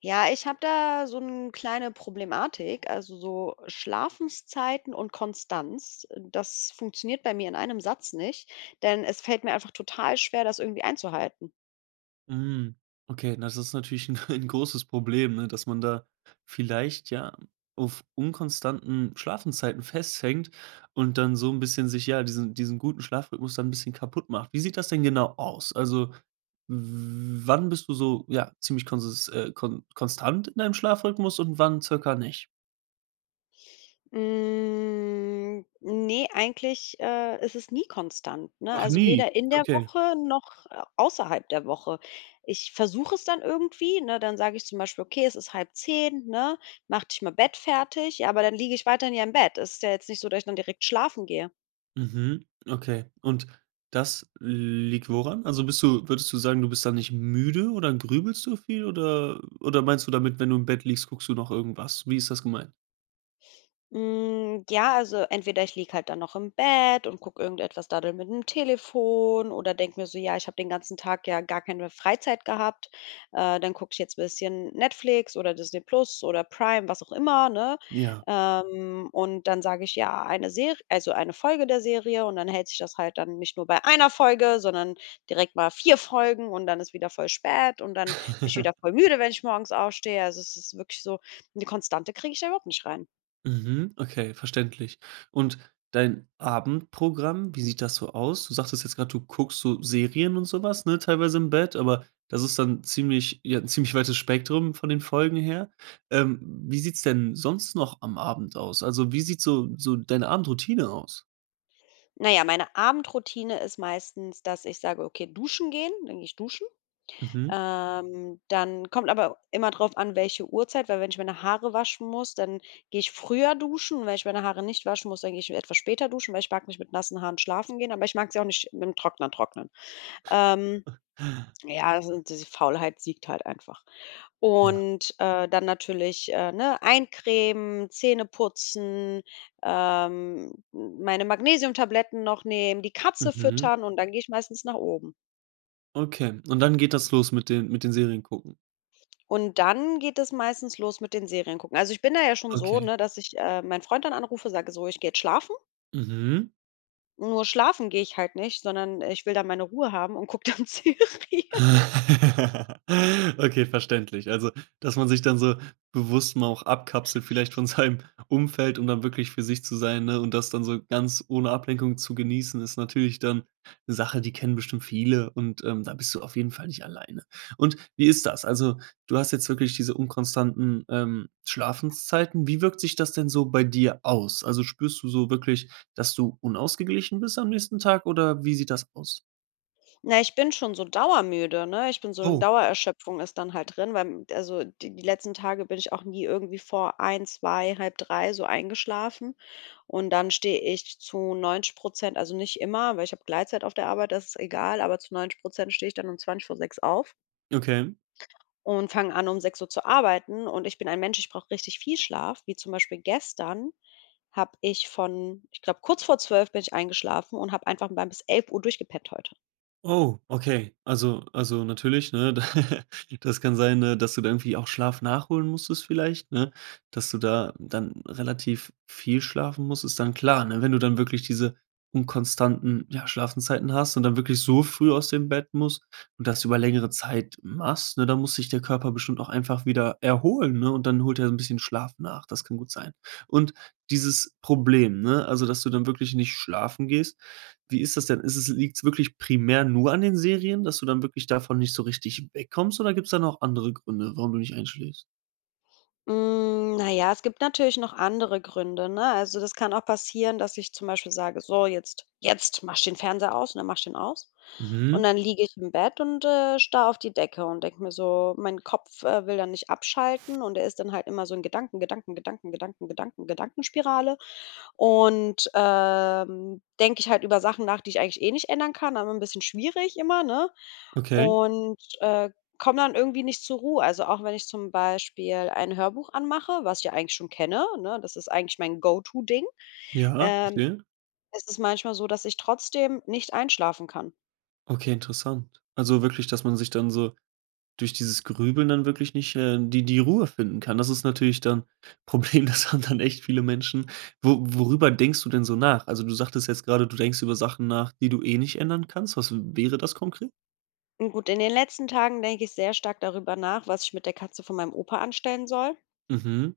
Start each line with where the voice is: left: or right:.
left: Ja, ich habe da so eine kleine Problematik, also so Schlafenszeiten und Konstanz. Das funktioniert bei mir in einem Satz nicht, denn es fällt mir einfach total schwer, das irgendwie einzuhalten.
right: Hm, okay, na, das ist natürlich 'n ein großes Problem, ne, dass man da vielleicht, ja, auf unkonstanten Schlafenszeiten festhängt und dann so ein bisschen sich ja, diesen guten Schlafrhythmus dann ein bisschen kaputt macht. Wie sieht das denn genau aus? Also, w wann bist du so, ja, ziemlich konsis kon konstant in deinem Schlafrhythmus und wann circa nicht?
left: Ne, eigentlich, ist es nie konstant, ne?
right: Ach,
left: Also
right: nie?
left: weder in der
right: Okay.
left: Woche noch außerhalb der Woche. Ich versuche es dann irgendwie, ne? Dann sage ich zum Beispiel: „Okay, es ist 9:30, ne? Mach dich mal bettfertig." Ja, aber dann liege ich weiterhin ja im Bett. Es ist ja jetzt nicht so, dass ich dann direkt schlafen gehe.
right: Mhm, okay. Und das liegt woran? Also bist du würdest du sagen, du bist dann nicht müde oder grübelst du viel oder meinst du damit, wenn du im Bett liegst, guckst du noch irgendwas? Wie ist das gemeint?
left: Ja, also entweder ich liege halt dann noch im Bett und gucke irgendetwas daddel mit dem Telefon oder denke mir so: „Ja, ich habe den ganzen Tag ja gar keine Freizeit gehabt. Dann gucke ich jetzt ein bisschen Netflix oder Disney Plus oder Prime", was auch immer, ne?
right: Ja.
left: Und dann sage ich: „Ja, eine Serie, also eine Folge der Serie" und dann hält sich das halt dann nicht nur bei einer Folge, sondern direkt mal 4 Folgen und dann ist wieder voll spät und dann bin ich wieder voll müde, wenn ich morgens aufstehe. Also, es ist wirklich so eine Konstante kriege ich da überhaupt nicht rein.
right: Mhm, okay, verständlich. Und dein Abendprogramm, wie sieht das so aus? Du sagtest jetzt gerade, du guckst so Serien und sowas, ne, teilweise im Bett, aber das ist dann ziemlich ja, 'n ziemlich weites Spektrum von den Folgen her. Ähm, wie sieht's denn sonst noch am Abend aus? Also, wie sieht so deine Abendroutine aus?
left: Na ja, meine Abendroutine ist meistens, dass ich sage: „Okay, duschen gehen", dann gehe ich duschen.
right: Mhm.
left: Dann kommt aber immer drauf an, welche Uhrzeit, weil wenn ich meine Haare waschen muss, dann gehe ich früher duschen. Und wenn ich meine Haare nicht waschen muss, dann gehe ich etwas später duschen, weil ich mag nicht mit nassen Haaren schlafen gehen, aber ich mag sie auch nicht mit dem Trockner trocknen. Ähm ja, also die Faulheit siegt halt einfach.
right: Ja.
left: Und, dann natürlich, ne, eincremen, Zähne putzen, meine Magnesiumtabletten noch nehmen, die Katze
right: Mhm.
left: füttern und dann gehe ich meistens nach oben.
right: Okay. Und dann geht das los mit den Serien gucken.
left: Und dann geht es meistens los mit den Serien gucken. Also, ich bin da ja schon so,
right: Okay.
left: ne, dass ich, meinen Freund dann anrufe, sage so: „Ich gehe jetzt schlafen."
right: Mhm.
left: Nur schlafen gehe ich halt nicht, sondern ich will dann meine Ruhe haben und gucke dann Serien.
right: Okay, verständlich. Also, dass man sich dann so bewusst mal auch abkapselt vielleicht von seinem Umfeld, um dann wirklich für sich zu sein, ne, und das dann so ganz ohne Ablenkung zu genießen, ist natürlich dann 'ne Sache, die kennen bestimmt viele und, da bist du auf jeden Fall nicht alleine. Und wie ist das? Also, du hast jetzt wirklich diese unkonstanten, Schlafenszeiten. Wie wirkt sich das denn so bei dir aus? Also, spürst du so wirklich, dass du unausgeglichen bist am nächsten Tag oder wie sieht das aus?
left: Na, ich bin schon so dauermüde, ne? Ich bin so 'ne
right: Oh.
left: Dauererschöpfung ist dann halt drin, weil, also, die letzten Tage bin ich auch nie irgendwie vor eins, 2, halb drei so eingeschlafen. Und dann stehe ich zu 90%, also, nicht immer, weil ich habe Gleitzeit auf der Arbeit, das ist egal, aber zu 90% stehe ich dann um zwanzig vor sechs auf
right: Okay.
left: und fange an, um 6 Uhr zu arbeiten. Und ich bin ein Mensch, ich brauche richtig viel Schlaf, wie zum Beispiel gestern habe ich von ich glaube, kurz vor 12 bin ich eingeschlafen und habe einfach mal bis 11 Uhr durchgepennt heute.
right: Oh, okay. Also natürlich, ne? Das kann sein, ne, dass du da irgendwie auch Schlaf nachholen musstest vielleicht, ne? Dass du da dann relativ viel schlafen musst, ist dann klar, ne? Wenn du dann wirklich diese unkonstanten, ja, Schlafenszeiten hast und dann wirklich so früh aus dem Bett musst und das über längere Zeit machst, ne, dann muss sich der Körper bestimmt auch einfach wieder erholen, ne? Und dann holt er so ein bisschen Schlaf nach. Das kann gut sein. Und dieses Problem, ne, also dass du dann wirklich nicht schlafen gehst, wie ist das denn? Ist es, liegt's wirklich primär nur an den Serien, dass du dann wirklich davon nicht so richtig wegkommst oder gibt's da noch andere Gründe, warum du nicht einschläfst?
left: Na ja, es gibt natürlich noch andere Gründe, ne? Also, das kann auch passieren, dass ich zum Beispiel sage: „So, jetzt mache ich den Fernseher aus", und dann mache ich den aus. Und
right: Mhm,
left: dann liege ich im Bett und, starre auf die Decke und denke mir so mein Kopf, will dann nicht abschalten und er ist dann halt immer so in Gedanken, Gedanken, Gedanken, Gedanken, Gedanken, Gedankenspirale. Und, denke ich halt über Sachen nach, die ich eigentlich eh nicht ändern kann, aber ein bisschen schwierig immer, ne?
right: okay.
left: Und, komme dann irgendwie nicht zur Ruhe. Also, auch wenn ich zum Beispiel ein Hörbuch anmache, was ich ja eigentlich schon kenne, ne? Das ist eigentlich mein Go-to-Ding.
right: Ja,
left: Ähm,
right: verstehe.
left: es ist manchmal so, dass ich trotzdem nicht einschlafen kann.
right: Okay, interessant. Also wirklich, dass man sich dann so durch dieses Grübeln dann wirklich nicht, die Ruhe finden kann. Das ist natürlich dann Problem, das haben dann echt viele Menschen. Wo, worüber denkst du denn so nach? Also, du sagtest jetzt gerade, du denkst über Sachen nach, die du eh nicht ändern kannst. Was wäre das konkret?
left: Und gut, in den letzten Tagen denke ich sehr stark darüber nach, was ich mit der Katze von meinem Opa anstellen soll.
right: Mhm.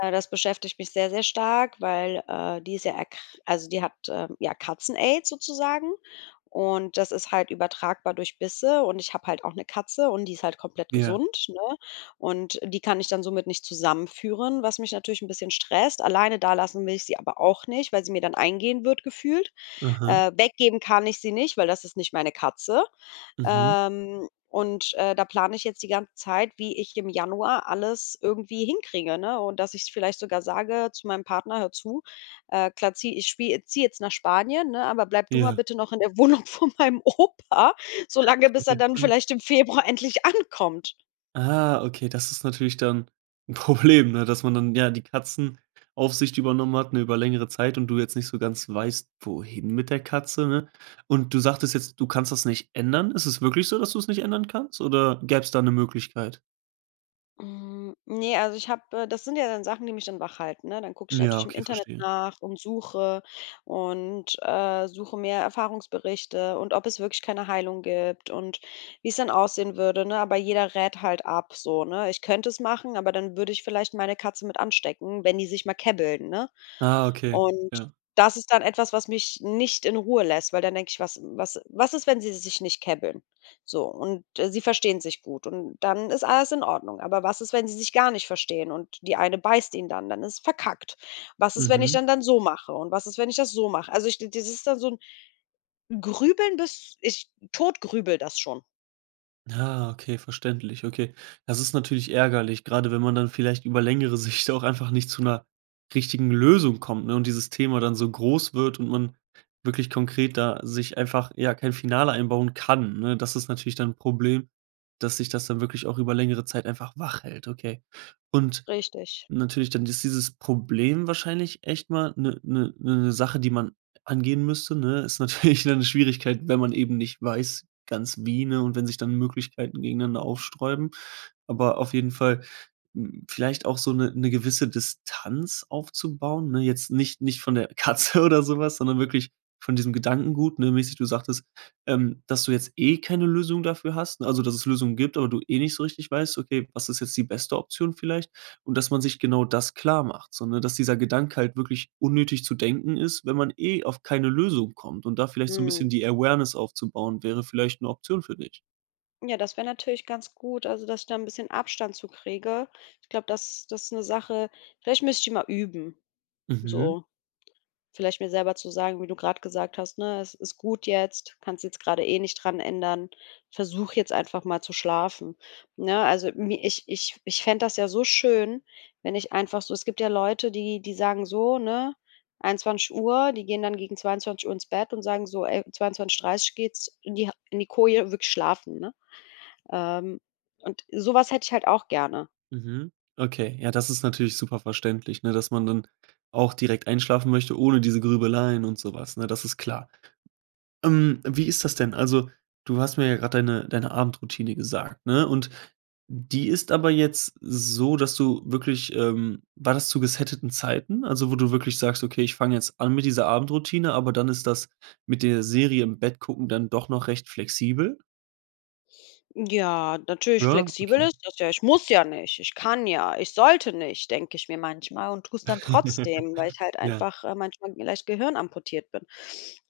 left: Das beschäftigt mich sehr, sehr stark, weil, die ist ja erkr also, die hat, ja, Katzen-Aids sozusagen und das ist halt übertragbar durch Bisse und ich habe halt auch eine Katze und die ist halt komplett
right: Ja.
left: gesund, ne? Und die kann ich dann somit nicht zusammenführen, was mich natürlich ein bisschen stresst. Alleine dalassen will ich sie aber auch nicht, weil sie mir dann eingehen wird gefühlt.
right: Aha.
left: Weggeben kann ich sie nicht, weil das ist nicht meine Katze.
right: Mhm.
left: Und da plane ich jetzt die ganze Zeit, wie ich im Januar alles irgendwie hinkriege, ne? Und dass ich vielleicht sogar sage zu meinem Partner: „Hör zu, klar, zieh ich spie ziehe jetzt nach Spanien, ne, aber bleib du mal
right: Ja.
left: bitte noch in der Wohnung von meinem Opa, so lange, bis er dann vielleicht im Februar endlich ankommt."
right: Ah, okay, das ist natürlich dann ein Problem, ne, dass man dann, ja, die Katzenaufsicht übernommen hat, ne, über längere Zeit und du jetzt nicht so ganz weißt, wohin mit der Katze, ne? Und du sagtest jetzt, du kannst das nicht ändern. Ist es wirklich so, dass du es nicht ändern kannst oder gäbe es da eine Möglichkeit?
left: Ne, also ich habe das sind ja dann Sachen, die mich dann wach halten, ne? Dann gucke ich
right: Ja,
left: natürlich im
right: okay,
left: Internet
right: verstehe.
left: nach und, suche mehr Erfahrungsberichte und ob es wirklich keine Heilung gibt und wie es dann aussehen würde, ne? Aber jeder rät halt ab so, ne? Ich könnte es machen, aber dann würde ich vielleicht meine Katze mit anstecken, wenn die sich mal käbbeln, ne?
right: Ah, okay,
left: Und
right: ja.
left: das ist dann etwas, was mich nicht in Ruhe lässt, weil dann denke ich: „Was ist, wenn sie sich nicht käbbeln?" So, und, sie verstehen sich gut und dann ist alles in Ordnung. Aber was ist, wenn sie sich gar nicht verstehen und die eine beißt ihn dann? Dann ist verkackt. Was ist, wenn ich
right: Mhm.
left: dann so mache und was ist, wenn ich das so mache? Also, ich, das ist dann so ein Grübeln, bis ich totgrübele das schon.
right: Ah, okay, verständlich, okay. Das ist natürlich ärgerlich, gerade wenn man dann vielleicht über längere Sicht auch einfach nicht zu einer richtigen Lösung kommt, ne, und dieses Thema dann so groß wird und man wirklich konkret da sich einfach, ja, kein Finale einbauen kann, ne? Das ist natürlich dann ein Problem, dass sich das dann wirklich auch über längere Zeit einfach wach hält, okay. Und
left: Richtig.
right: natürlich, dann ist dieses Problem wahrscheinlich echt mal eine 'ne 'ne 'ne Sache, die man angehen müsste, ne? Ist natürlich dann eine Schwierigkeit, wenn man eben nicht weiß ganz wie, ne, und wenn sich dann Möglichkeiten gegeneinander aufsträuben. Aber auf jeden Fall, hm, vielleicht auch so eine gewisse Distanz aufzubauen, ne? Jetzt nicht von der Katze oder sowas, sondern wirklich von diesem Gedankengut, ne, mäßig, du sagtest, dass du jetzt eh keine Lösung dafür hast, ne? Also, dass es Lösungen gibt, aber du eh nicht so richtig weißt: „Okay, was ist jetzt die beste Option vielleicht?“ Und dass man sich genau das klar macht, sondern dass dieser Gedanke halt wirklich unnötig zu denken ist, wenn man eh auf keine Lösung kommt. Und da vielleicht so ein bisschen
left: Mhm.
right: die Awareness aufzubauen, wäre vielleicht 'ne Option für dich.
left: Ja, das wäre natürlich ganz gut, also, dass ich da ein bisschen Abstand zu kriege. Ich glaube, das ist 'ne Sache. Vielleicht müsste ich die mal üben,
right: Mhm,
left: so. Vielleicht mir selber zu sagen, wie du gerade gesagt hast, ne: „Es ist gut jetzt, kannst jetzt gerade eh nicht dran ändern. Versuch jetzt einfach mal zu schlafen." Ne, also, mi ich ich ich fände das ja so schön, wenn ich einfach so, es gibt ja Leute, die sagen so, ne, 21 Uhr, die gehen dann gegen 22 Uhr ins Bett und sagen so: „Ey, 22:30 geht's in die Koje, wirklich schlafen", ne? Ähm, und sowas hätte ich halt auch gerne.
right: mhm. Okay, ja, das ist natürlich super verständlich, ne, dass man dann auch direkt einschlafen möchte ohne diese Grübeleien und so was, ne? Das ist klar. Wie ist das denn? Also, du hast mir ja gerade deine Abendroutine gesagt, ne? Und die ist aber jetzt so, dass du wirklich, war das zu gesetteten Zeiten? Also, wo du wirklich sagst: „Okay, ich fange jetzt an mit dieser Abendroutine“, aber dann ist das mit der Serie im Bett gucken dann doch noch recht flexibel?
left: Ja, natürlich
right: Ja,
left: flexibel
right: okay.
left: ist das ja. Ich muss ja nicht, ich kann ja, ich sollte nicht, denke ich mir manchmal und tue es dann trotzdem, weil ich halt
right: Ja.
left: einfach, manchmal vielleicht gehirnamputiert bin.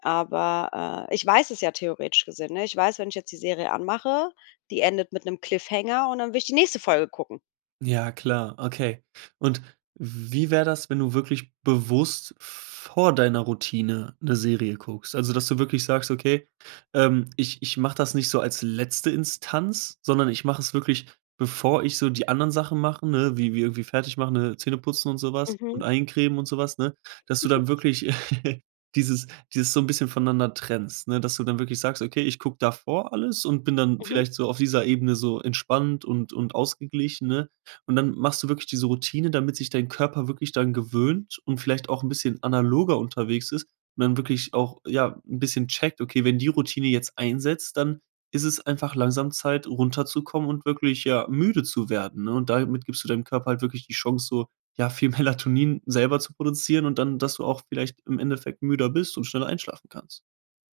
left: Aber, ich weiß es ja theoretisch gesehen, ne? Ich weiß, wenn ich jetzt die Serie anmache, die endet mit einem Cliffhanger und dann will ich die nächste Folge gucken.
right: Ja, klar, okay. Und wie wäre das, wenn du wirklich bewusst vor deiner Routine 'ne Serie guckst? Also, dass du wirklich sagst: „Okay, ich mache das nicht so als letzte Instanz, sondern ich mache es wirklich, bevor ich so die anderen Sachen mache“, ne, wie irgendwie fertig machen, ne, Zähne putzen und sowas
left: Mhm,
right: und eincremen und sowas, ne, dass du dann wirklich dieses dieses so ein bisschen voneinander trennst, ne, dass du dann wirklich sagst: „Okay, ich gucke davor alles und bin dann
left: mhm.
right: vielleicht so auf dieser Ebene so entspannt und ausgeglichen“, ne? Und dann machst du wirklich diese Routine, damit sich dein Körper wirklich dann gewöhnt und vielleicht auch 'n bisschen analoger unterwegs ist und dann wirklich auch, ja, 'n bisschen checkt: „Okay, wenn die Routine jetzt einsetzt, dann ist es einfach langsam Zeit, runterzukommen und wirklich, ja, müde zu werden“, ne? Und damit gibst du deinem Körper halt wirklich die Chance, so, ja, viel Melatonin selber zu produzieren und dann, dass du auch vielleicht im Endeffekt müder bist und schneller einschlafen kannst.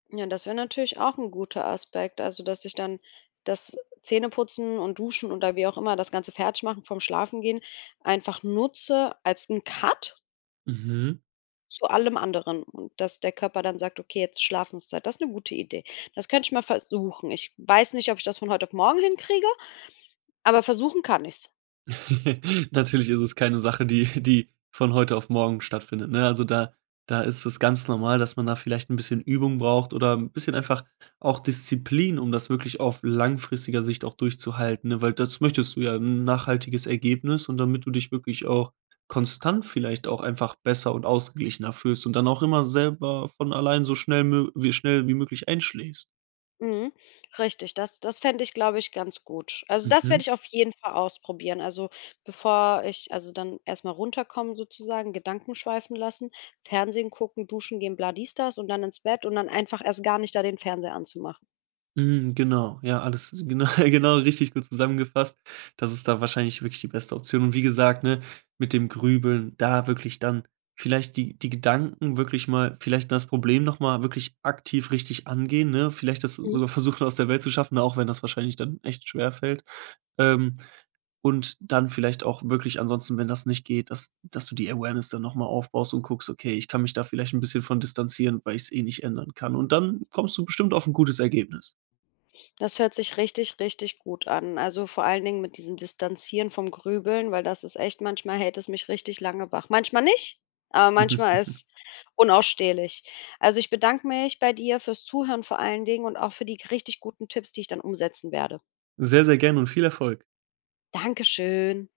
left: Ja, das wäre natürlich auch ein guter Aspekt, also, dass ich dann das Zähneputzen und Duschen oder wie auch immer, das Ganze Fertigmachen vorm Schlafen gehen einfach nutze als 'n Cut
right: Mhm.
left: zu allem anderen und dass der Körper dann sagt: „Okay, jetzt Schlafenszeit." Das ist eine gute Idee. Das könnte ich mal versuchen. Ich weiß nicht, ob ich das von heute auf morgen hinkriege, aber versuchen kann ich's.
right: Natürlich ist es keine Sache, die die von heute auf morgen stattfindet, ne? Also, da ist es ganz normal, dass man da vielleicht ein bisschen Übung braucht oder ein bisschen einfach auch Disziplin, um das wirklich auf langfristiger Sicht auch durchzuhalten, ne? Weil das möchtest du ja, ein nachhaltiges Ergebnis und damit du dich wirklich auch konstant vielleicht auch einfach besser und ausgeglichener fühlst und dann auch immer selber von allein so schnell mö wie schnell wie möglich einschläfst.
left: Mhm. Richtig, das fände ich, glaube ich, ganz gut. Also, das werde
right: Mhm.
left: ich auf jeden Fall ausprobieren. Also, bevor ich, also, dann erstmal runterkommen sozusagen, Gedanken schweifen lassen, Fernsehen gucken, duschen gehen, bla dies, das und dann ins Bett und dann einfach erst gar nicht da den Fernseher anzumachen.
right: Mhm, genau, ja, alles genau genau, richtig gut zusammengefasst. Das ist da wahrscheinlich wirklich die beste Option. Und wie gesagt, ne, mit dem Grübeln, da wirklich dann vielleicht die Gedanken wirklich mal, vielleicht das Problem noch mal wirklich aktiv richtig angehen, ne? Vielleicht das
left: Mhm.
right: sogar versuchen, aus der Welt zu schaffen, auch wenn das wahrscheinlich dann echt schwerfällt. Ähm, und dann vielleicht auch wirklich ansonsten, wenn das nicht geht, dass du die Awareness dann noch mal aufbaust und guckst: „Okay, ich kann mich da vielleicht ein bisschen von distanzieren, weil ich es eh nicht ändern kann.“ Und dann kommst du bestimmt auf ein gutes Ergebnis.
left: Das hört sich richtig, richtig gut an. Also, vor allen Dingen mit diesem Distanzieren vom Grübeln, weil das ist echt, manchmal hält es mich richtig lange wach. Manchmal nicht, aber manchmal ist unausstehlich. Also, ich bedanke mich bei dir fürs Zuhören vor allen Dingen und auch für die richtig guten Tipps, die ich dann umsetzen werde.
right: Sehr, sehr gerne und viel Erfolg.
left: Dankeschön.